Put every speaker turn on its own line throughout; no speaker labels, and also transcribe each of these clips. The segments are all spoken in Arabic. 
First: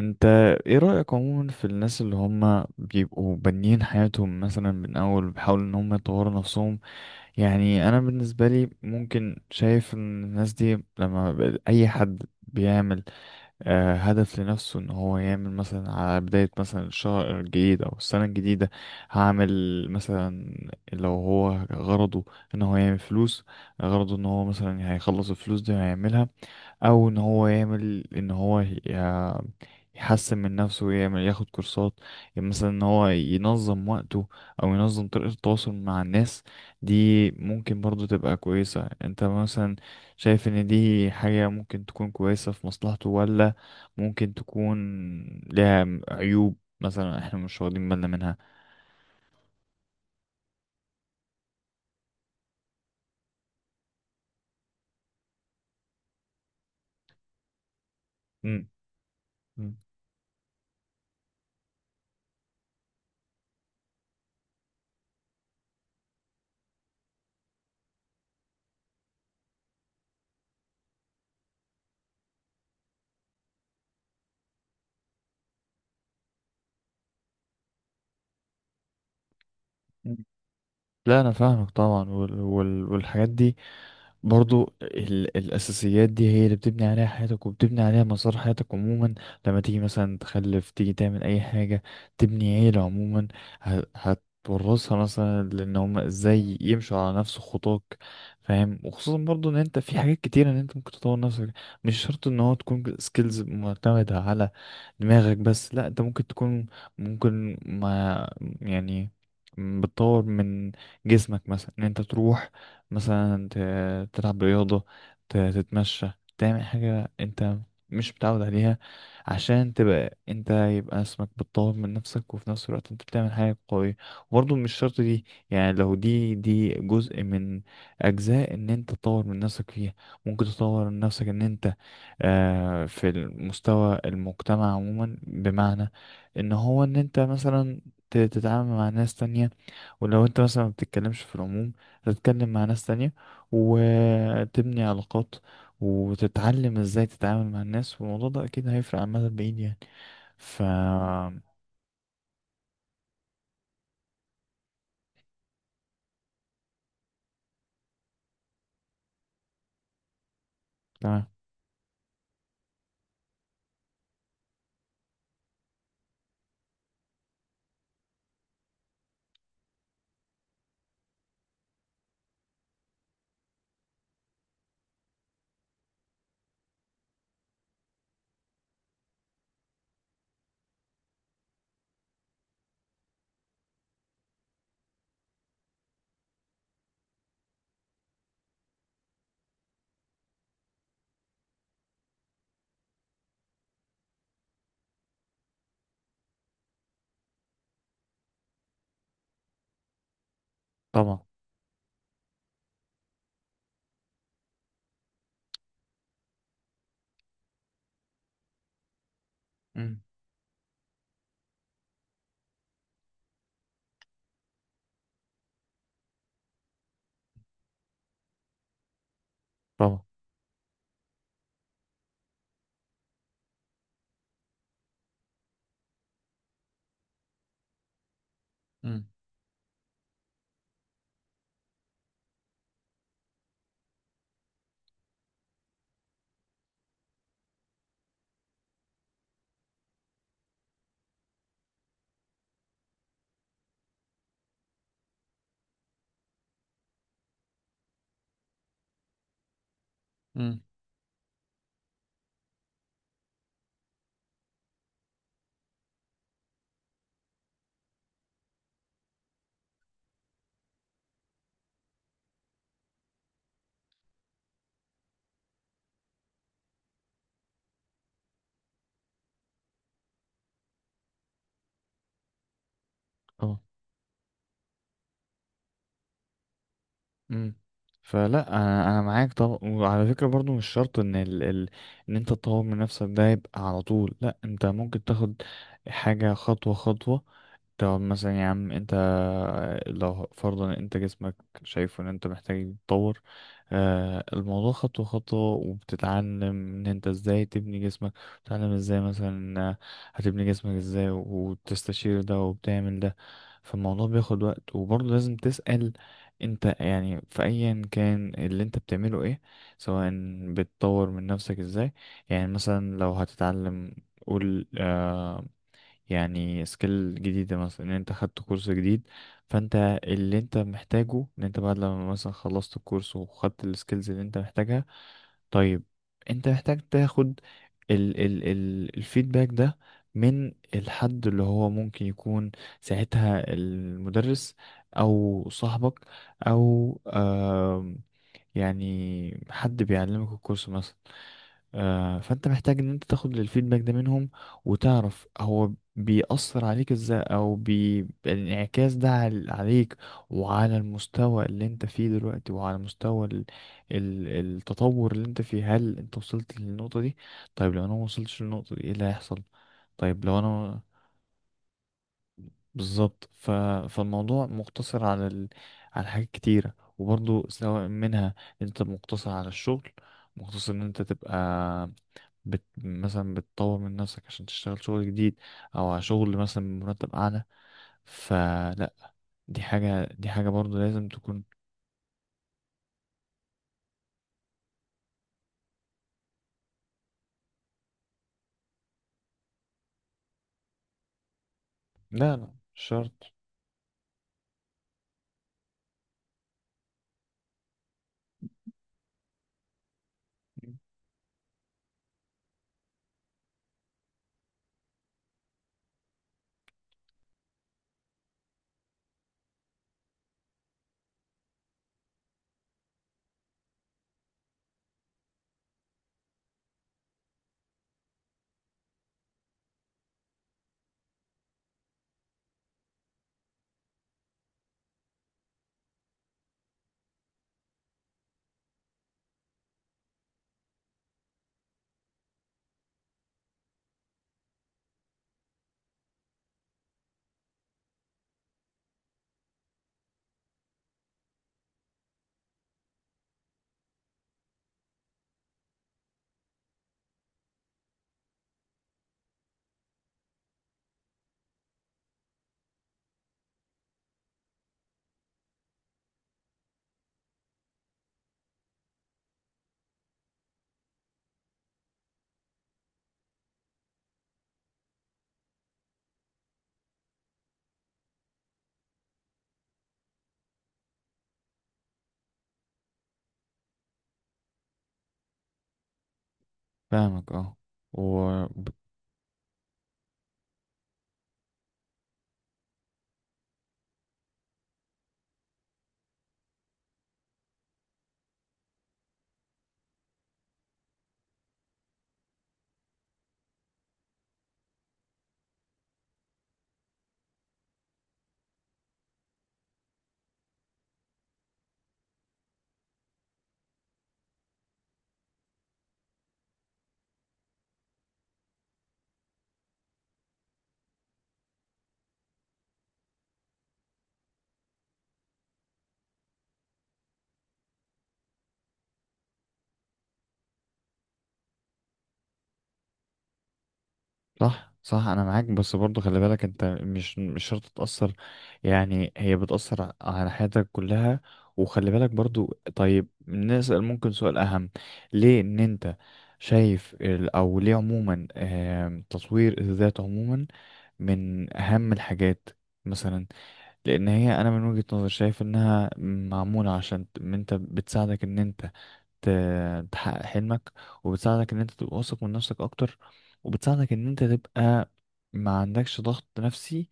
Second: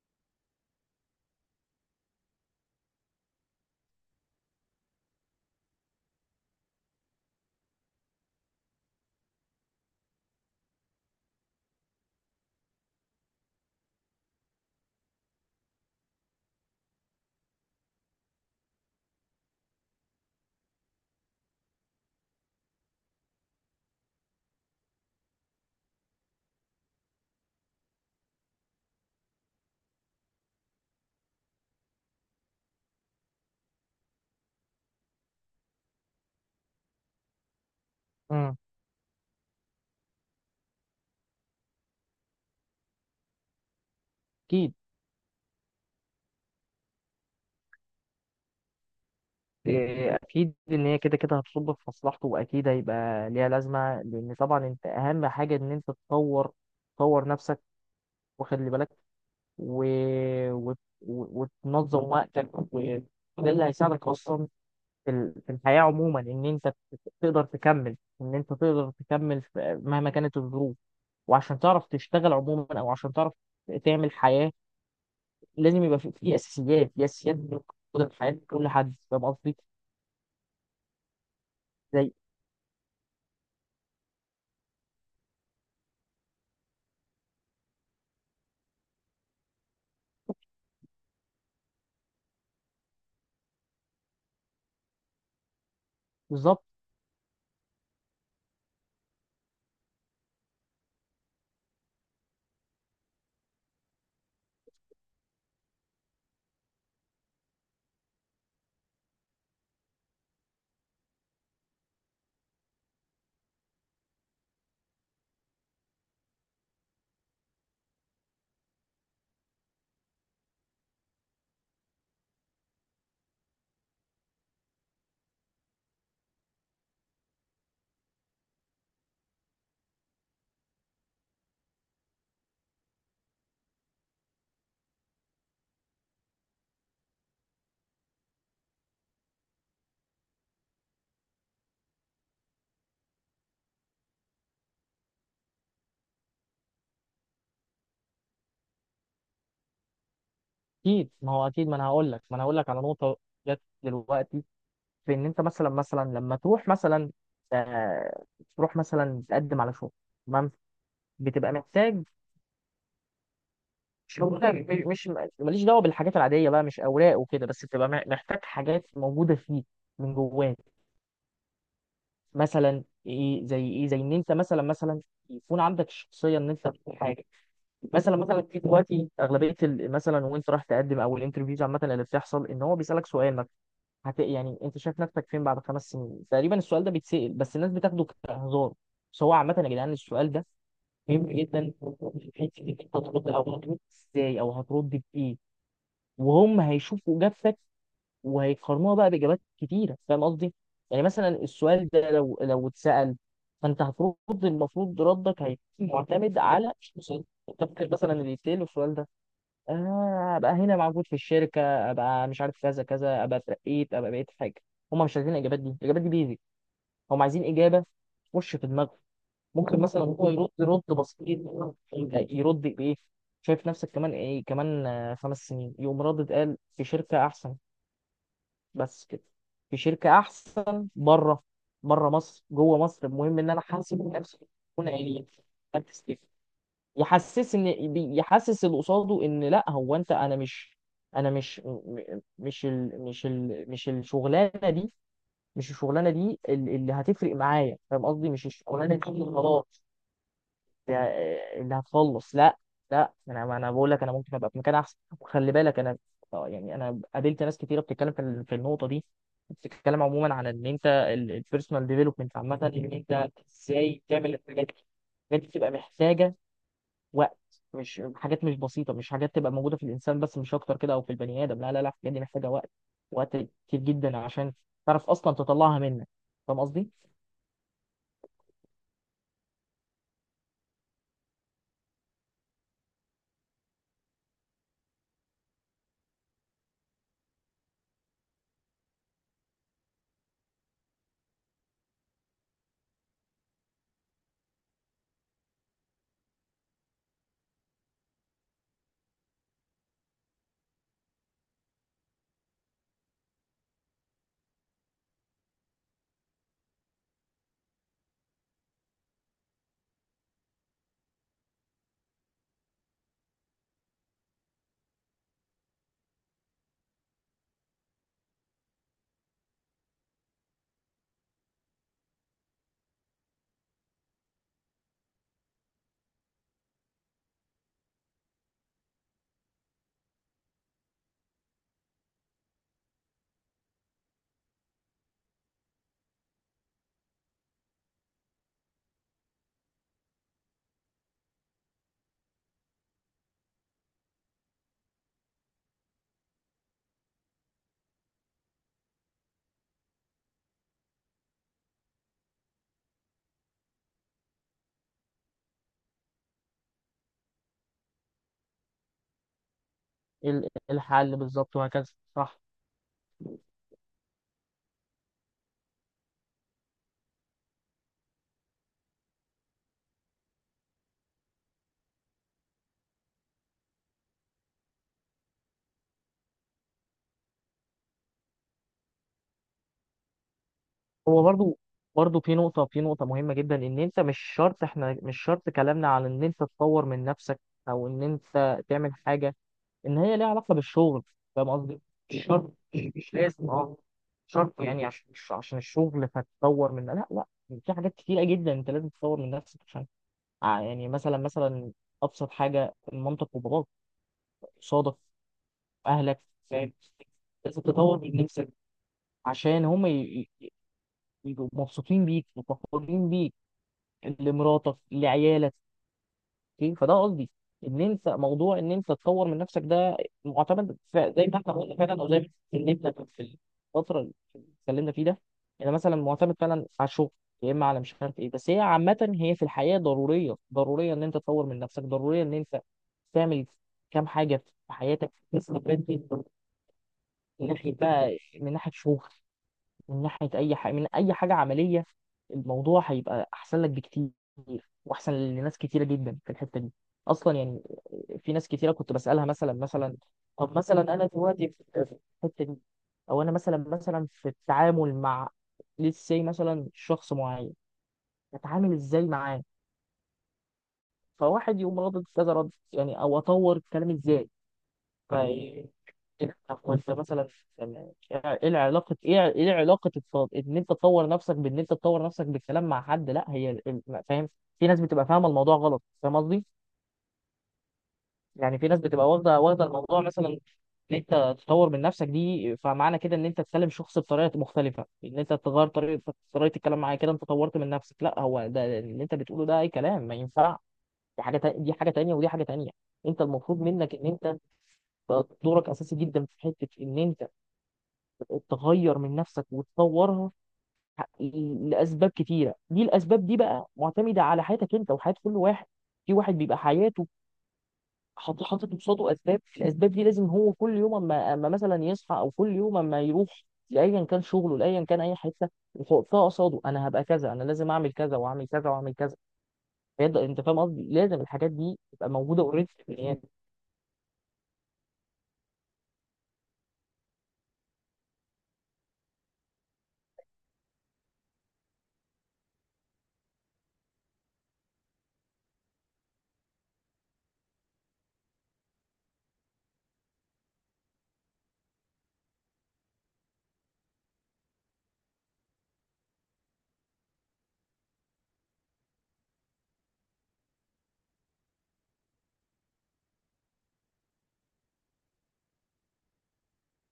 انت ايه رأيك عموما في الناس اللي هم بيبقوا بانيين حياتهم مثلا من اول بيحاولوا ان هم يطوروا نفسهم؟ يعني انا بالنسبة لي ممكن شايف ان الناس دي لما اي حد بيعمل هدف لنفسه، ان هو يعمل مثلا على بداية مثلا الشهر الجديد او السنة الجديدة. هعمل مثلا، لو هو غرضه ان هو يعمل فلوس، غرضه ان هو مثلا هيخلص الفلوس دي وهيعملها، او ان هو يعمل ان هو يحسن من نفسه ويعمل ياخد كورسات. يعني مثلا ان هو ينظم وقته او ينظم طريقة التواصل مع الناس، دي ممكن برضو تبقى
امم
كويسة. انت مثلا شايف ان دي حاجة ممكن تكون كويسة في مصلحته، ولا ممكن
اكيد.
تكون لها عيوب مثلا احنا مش واخدين بالنا منها؟
إيه، اكيد ان هي كده كده هتصب في مصلحته، واكيد هيبقى ليها لازمه، لان طبعا انت اهم حاجه ان انت تطور نفسك،
مم.
وخلي بالك، و... وتنظم وقتك، وده اللي هيساعدك اصلا في الحياه عموما، ان انت تقدر تكمل، مهما كانت الظروف، وعشان تعرف تشتغل عموما او عشان تعرف تعمل حياه. لازم يبقى في اساسيات، موجوده في حياه كل حد. فاهم قصدي؟
مم. لا، انا فاهمك طبعا،
زي
والحاجات دي برضو. الأساسيات دي هي اللي بتبني عليها حياتك، وبتبني عليها مسار حياتك عموما. لما تيجي مثلا تخلف، تيجي تعمل أي حاجة، تبني عيلة عموما، هتورثها مثلا، لأن هما ازاي
بالظبط.
يمشوا على نفس خطاك. فاهم. وخصوصا برضو إن أنت في حاجات كتيرة إن أنت ممكن تطور نفسك، مش شرط إن هو تكون سكيلز معتمدة على دماغك بس، لأ أنت ممكن تكون، ممكن ما يعني، بتطور من جسمك مثلا، ان انت تروح مثلا تلعب رياضة، تتمشى، تعمل حاجة انت مش متعود عليها، عشان تبقى انت يبقى اسمك بتطور من نفسك، وفي نفس الوقت انت بتعمل حاجة قوية. وبرضه مش شرط دي، يعني لو دي جزء من أجزاء ان انت تطور من نفسك فيها، ممكن تطور من نفسك ان انت في المستوى المجتمع عموما، بمعنى ان هو ان انت مثلا تتعامل مع ناس تانية. ولو انت مثلا ما بتتكلمش في العموم، تتكلم مع ناس تانية، وتبني علاقات، وتتعلم ازاي تتعامل مع الناس، والموضوع ده اكيد هيفرق عن المدى البعيد يعني ف...
اكيد، ما هو اكيد، ما انا هقول لك على نقطه جت دلوقتي، في ان انت مثلا لما تروح مثلا، آه تروح مثلا تقدم على شغل. تمام.
تمام.
بتبقى محتاج شغل. ماليش دعوه بالحاجات العاديه بقى، مش اوراق وكده، بس بتبقى محتاج حاجات موجوده فيك من جواك، مثلا ايه زي ان انت مثلا يكون عندك الشخصيه ان انت تكون حاجه. مثلا في دلوقتي، اغلبيه مثلا وانت رايح تقدم، او الانترفيوز عامه اللي بتحصل، ان هو بيسالك سؤال. يعني انت شايف نفسك فين بعد 5 سنين تقريبا. السؤال ده بيتسأل، بس الناس بتاخده كهزار. بس هو عامة يا جدعان، السؤال ده مهم جدا في حتة انك انت هترد، او هترد ازاي، او هترد بايه، وهم هيشوفوا اجابتك وهيقارنوها بقى باجابات كتيرة. فاهم قصدي؟ يعني
طبعا.
مثلا السؤال ده لو اتسأل، فانت هترد. المفروض ردك هيكون معتمد على، مش مثلا انت فاكر مثلا اللي يتسأل السؤال ده،
مم.
ابقى هنا موجود في الشركه، ابقى مش عارف كذا كذا، ابقى اترقيت، ابقى بقيت حاجه. هم مش عايزين الاجابات دي، الاجابات دي بيزك. هم عايزين اجابه تخش في دماغه. ممكن
طبعا.
مثلا هو يرد رد بسيط. يرد بايه؟ شايف نفسك كمان ايه كمان، 5 سنين. يقوم ردد، قال في شركه احسن. بس
مم.
كده. في شركه احسن، بره. بره مصر، جوه مصر، المهم ان انا حاسب نفسي اكون عيني، يحسس اللي قصاده ان لا، هو انت، انا مش مش ال مش الشغلانه دي اللي هتفرق معايا. فاهم قصدي؟ مش الشغلانه دي اللي خلاص،
مم.
اللي هتخلص. لا، لا انا ما انا بقول لك، انا ممكن ابقى في مكان احسن. وخلي بالك انا، يعني انا قابلت ناس كتيره بتتكلم في النقطه دي، بتتكلم عموما عن ان انت، البيرسونال ديفلوبمنت عامه، ان انت ازاي تعمل الحاجات دي. الحاجات دي بتبقى محتاجه وقت. مش حاجات مش بسيطة، مش حاجات تبقى موجودة في الإنسان بس مش أكتر كده، أو في البني آدم. لا لا لا، الحاجات دي محتاجة وقت، وقت
اه.
كتير جدا، عشان تعرف أصلا تطلعها منك. فاهم قصدي؟
امم. فلا، انا معاك طبعا، وعلى فكره برضو مش شرط ان ان انت تطور من نفسك ده يبقى على طول، لا انت ممكن تاخد حاجه خطوه خطوه. طب مثلا يا عم انت، لو فرضا انت جسمك شايف ان انت محتاج يتطور، الموضوع خطوة خطوة، وبتتعلم ان انت ازاي تبني جسمك، بتتعلم ازاي مثلا هتبني جسمك ازاي، وتستشير ده وبتعمل ده. فالموضوع بياخد وقت، وبرضه لازم تسأل انت، يعني في ايا كان اللي انت بتعمله، ايه سواء بتطور من نفسك ازاي؟ يعني مثلا لو هتتعلم، قول يعني سكيل جديدة مثلا، ان انت خدت كورس جديد، فانت اللي انت محتاجه ان انت بعد لما مثلا خلصت الكورس وخدت السكيلز اللي انت محتاجها. طيب، انت محتاج تاخد ال ال ال الفيدباك ده من الحد اللي هو ممكن يكون ساعتها المدرس، او صاحبك، او يعني حد بيعلمك الكورس مثلا. فانت محتاج ان انت تاخد الفيدباك ده منهم، وتعرف هو بيأثر عليك ازاي، او الانعكاس ده عليك، وعلى المستوى اللي انت فيه دلوقتي، وعلى مستوى ال... التطور اللي انت فيه، هل انت وصلت للنقطة دي؟ طيب لو انا ما وصلتش للنقطة دي، ايه اللي هيحصل؟ طيب لو انا
الحل بالظبط، وهكذا. صح.
بالظبط فالموضوع مقتصر على على حاجات كتيرة، وبرضو سواء منها، انت مقتصر على الشغل، مقتصر ان انت تبقى مثلا بتطور من نفسك عشان تشتغل شغل جديد، او على شغل مثلا بمرتب اعلى. فلا، دي حاجة، دي حاجة برضو لازم
هو
تكون.
برضو في نقطة مهمة جدا. إن أنت مش شرط، إحنا مش شرط كلامنا على إن أنت تطور من نفسك، أو إن أنت تعمل حاجة ان هي ليها علاقه بالشغل. فاهم قصدي؟ مش
لا، لا،
شرط،
مش
مش
شرط.
لازم، مش شرط، يعني عشان مش عشان الشغل، فتطور من. لا لا، في حاجات كتيره جدا انت لازم تطور من نفسك. عشان يعني مثلا ابسط حاجه، مامتك وباباك، صادف اهلك، فاهم؟ لازم تطور من نفسك عشان هم ي- يبقوا مبسوطين بيك وفخورين بيك، لمراتك، لعيالك. اوكي، فده قصدي، ان انت، موضوع ان انت تطور من نفسك ده، معتمد زي ما احنا قلنا فعلا، او زي ما اتكلمنا في الفتره اللي اتكلمنا فيه ده. انا مثلا معتمد فعلا على الشغل، يا اما على مش عارف ايه. بس هي عامه، هي في الحياه ضروريه، ضروريه ان انت تطور من نفسك، ضروريه ان انت تعمل كام حاجه في حياتك تستفاد بيها، من ناحيه بقى، من ناحيه شغل، من ناحية أي حاجة، من أي حاجة عملية. الموضوع هيبقى أحسن لك بكتير، وأحسن لناس كتيرة جدا في الحتة دي. أصلا يعني، في ناس كتيرة كنت بسألها مثلا، طب مثلا، أنا دلوقتي في الحتة دي، أو أنا مثلا في التعامل مع، لسه مثلا شخص معين، أتعامل إزاي معاه؟ فواحد يقوم رد كذا رد، يعني أو أطور الكلام إزاي؟ طب انت مثلا يعني ايه العلاقه؟ ايه علاقه ان انت تطور نفسك، بان انت تطور نفسك بالكلام مع حد؟ لا، هي فاهم، في ناس بتبقى فاهمه الموضوع غلط. فاهم قصدي؟
فاهمك، اه. و...
يعني في ناس بتبقى واخده الموضوع، مثلا ان انت تطور من نفسك دي، فمعنى كده ان انت تكلم شخص بطريقه مختلفه، ان انت تغير طريقه الكلام معاه، كده انت طورت من نفسك. لا، هو ده اللي انت بتقوله ده اي كلام، ما ينفع. دي حاجه تانيه، ودي حاجه تانيه. انت المفروض منك ان انت، دورك اساسي جدا في حته ان انت تغير من نفسك وتطورها، لاسباب كتيره. دي الاسباب دي بقى معتمده على حياتك انت وحياه كل واحد. في واحد بيبقى حياته حاطط قصاده اسباب، الاسباب دي لازم هو كل يوم، اما مثلا يصحى، او كل يوم اما يروح لايا كان شغله، لايا كان اي حته، يحطها قصاده، انا هبقى كذا، انا لازم اعمل كذا واعمل كذا واعمل كذا، فيبدا. انت فاهم قصدي؟ لازم الحاجات دي تبقى موجوده اوريدي في البني آدم.
صح، صح، انا معاك، بس برضو خلي بالك انت مش شرط تتأثر، يعني هي بتأثر على حياتك كلها. وخلي بالك برضو، طيب نسأل ممكن سؤال اهم، ليه ان انت شايف او ليه عموما تطوير الذات عموما من اهم الحاجات مثلا؟ لان هي انا من وجهة نظري شايف انها معمولة عشان إن انت، بتساعدك ان انت تحقق حلمك، وبتساعدك ان انت تبقى واثق من نفسك اكتر، وبتساعدك ان انت تبقى ما عندكش ضغط نفسي،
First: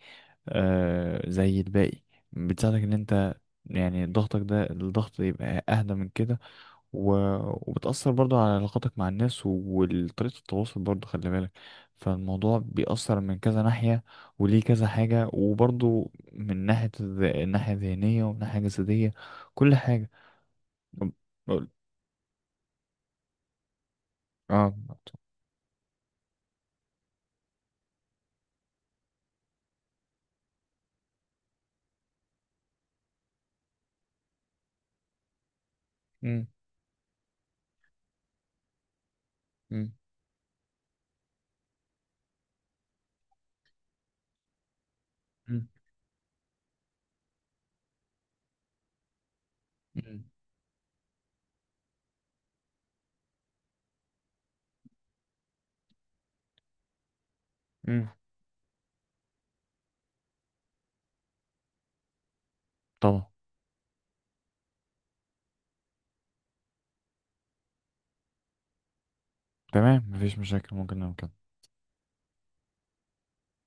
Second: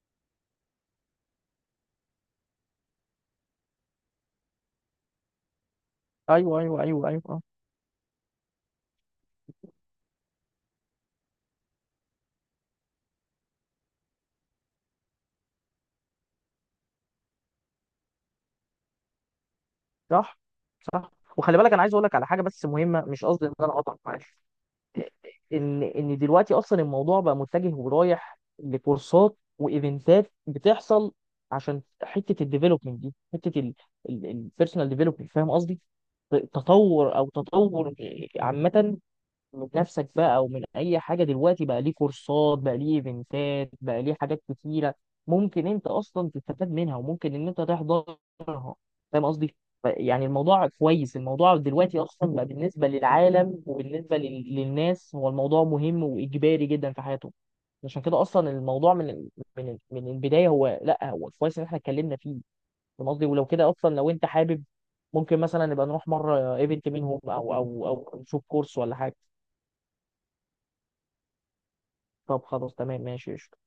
زي الباقي، بتساعدك ان انت يعني ضغطك ده الضغط يبقى اهدى من كده.
ايوه ايوه ايوه
و...
ايوه، آه.
وبتأثر برضو على علاقاتك مع الناس وطريقة التواصل، برضو خلي بالك، فالموضوع بيأثر من كذا ناحية، وليه كذا حاجة، وبرضو من ناحية الناحية الذهنية، ومن ناحية جسدية، كل حاجة.
صح،
أم-
صح. وخلي
أقول-
بالك، انا عايز اقول لك على حاجه بس مهمه. مش قصدي ان انا اقطعك، معلش.
اه.
ان دلوقتي اصلا الموضوع بقى متجه ورايح لكورسات وايفنتات بتحصل، عشان حته الديفلوبمنت دي، حته البيرسونال ديفلوبمنت. فاهم قصدي؟
مم.
تطور، او تطور عامه من
مم.
نفسك بقى، او من اي حاجه. دلوقتي بقى ليه كورسات، بقى ليه ايفنتات، بقى ليه حاجات كتيره، ممكن
مم.
انت اصلا تستفاد منها، وممكن ان انت تحضرها. فاهم قصدي؟
مم.
يعني الموضوع كويس. الموضوع دلوقتي اصلا بقى بالنسبه للعالم وبالنسبه للناس، هو الموضوع مهم وايجباري جدا في حياتهم. عشان
مم.
كده اصلا الموضوع من البدايه. هو لا، هو كويس ان احنا اتكلمنا فيه. فاهم
طبعا.
قصدي؟ ولو كده اصلا، لو انت حابب، ممكن مثلا نبقى نروح مره ايفنت منهم، او نشوف كورس ولا حاجه.
تمام، مفيش مشاكل، ممكن نعمل كده.
طب خلاص، تمام، ماشي، قشطة.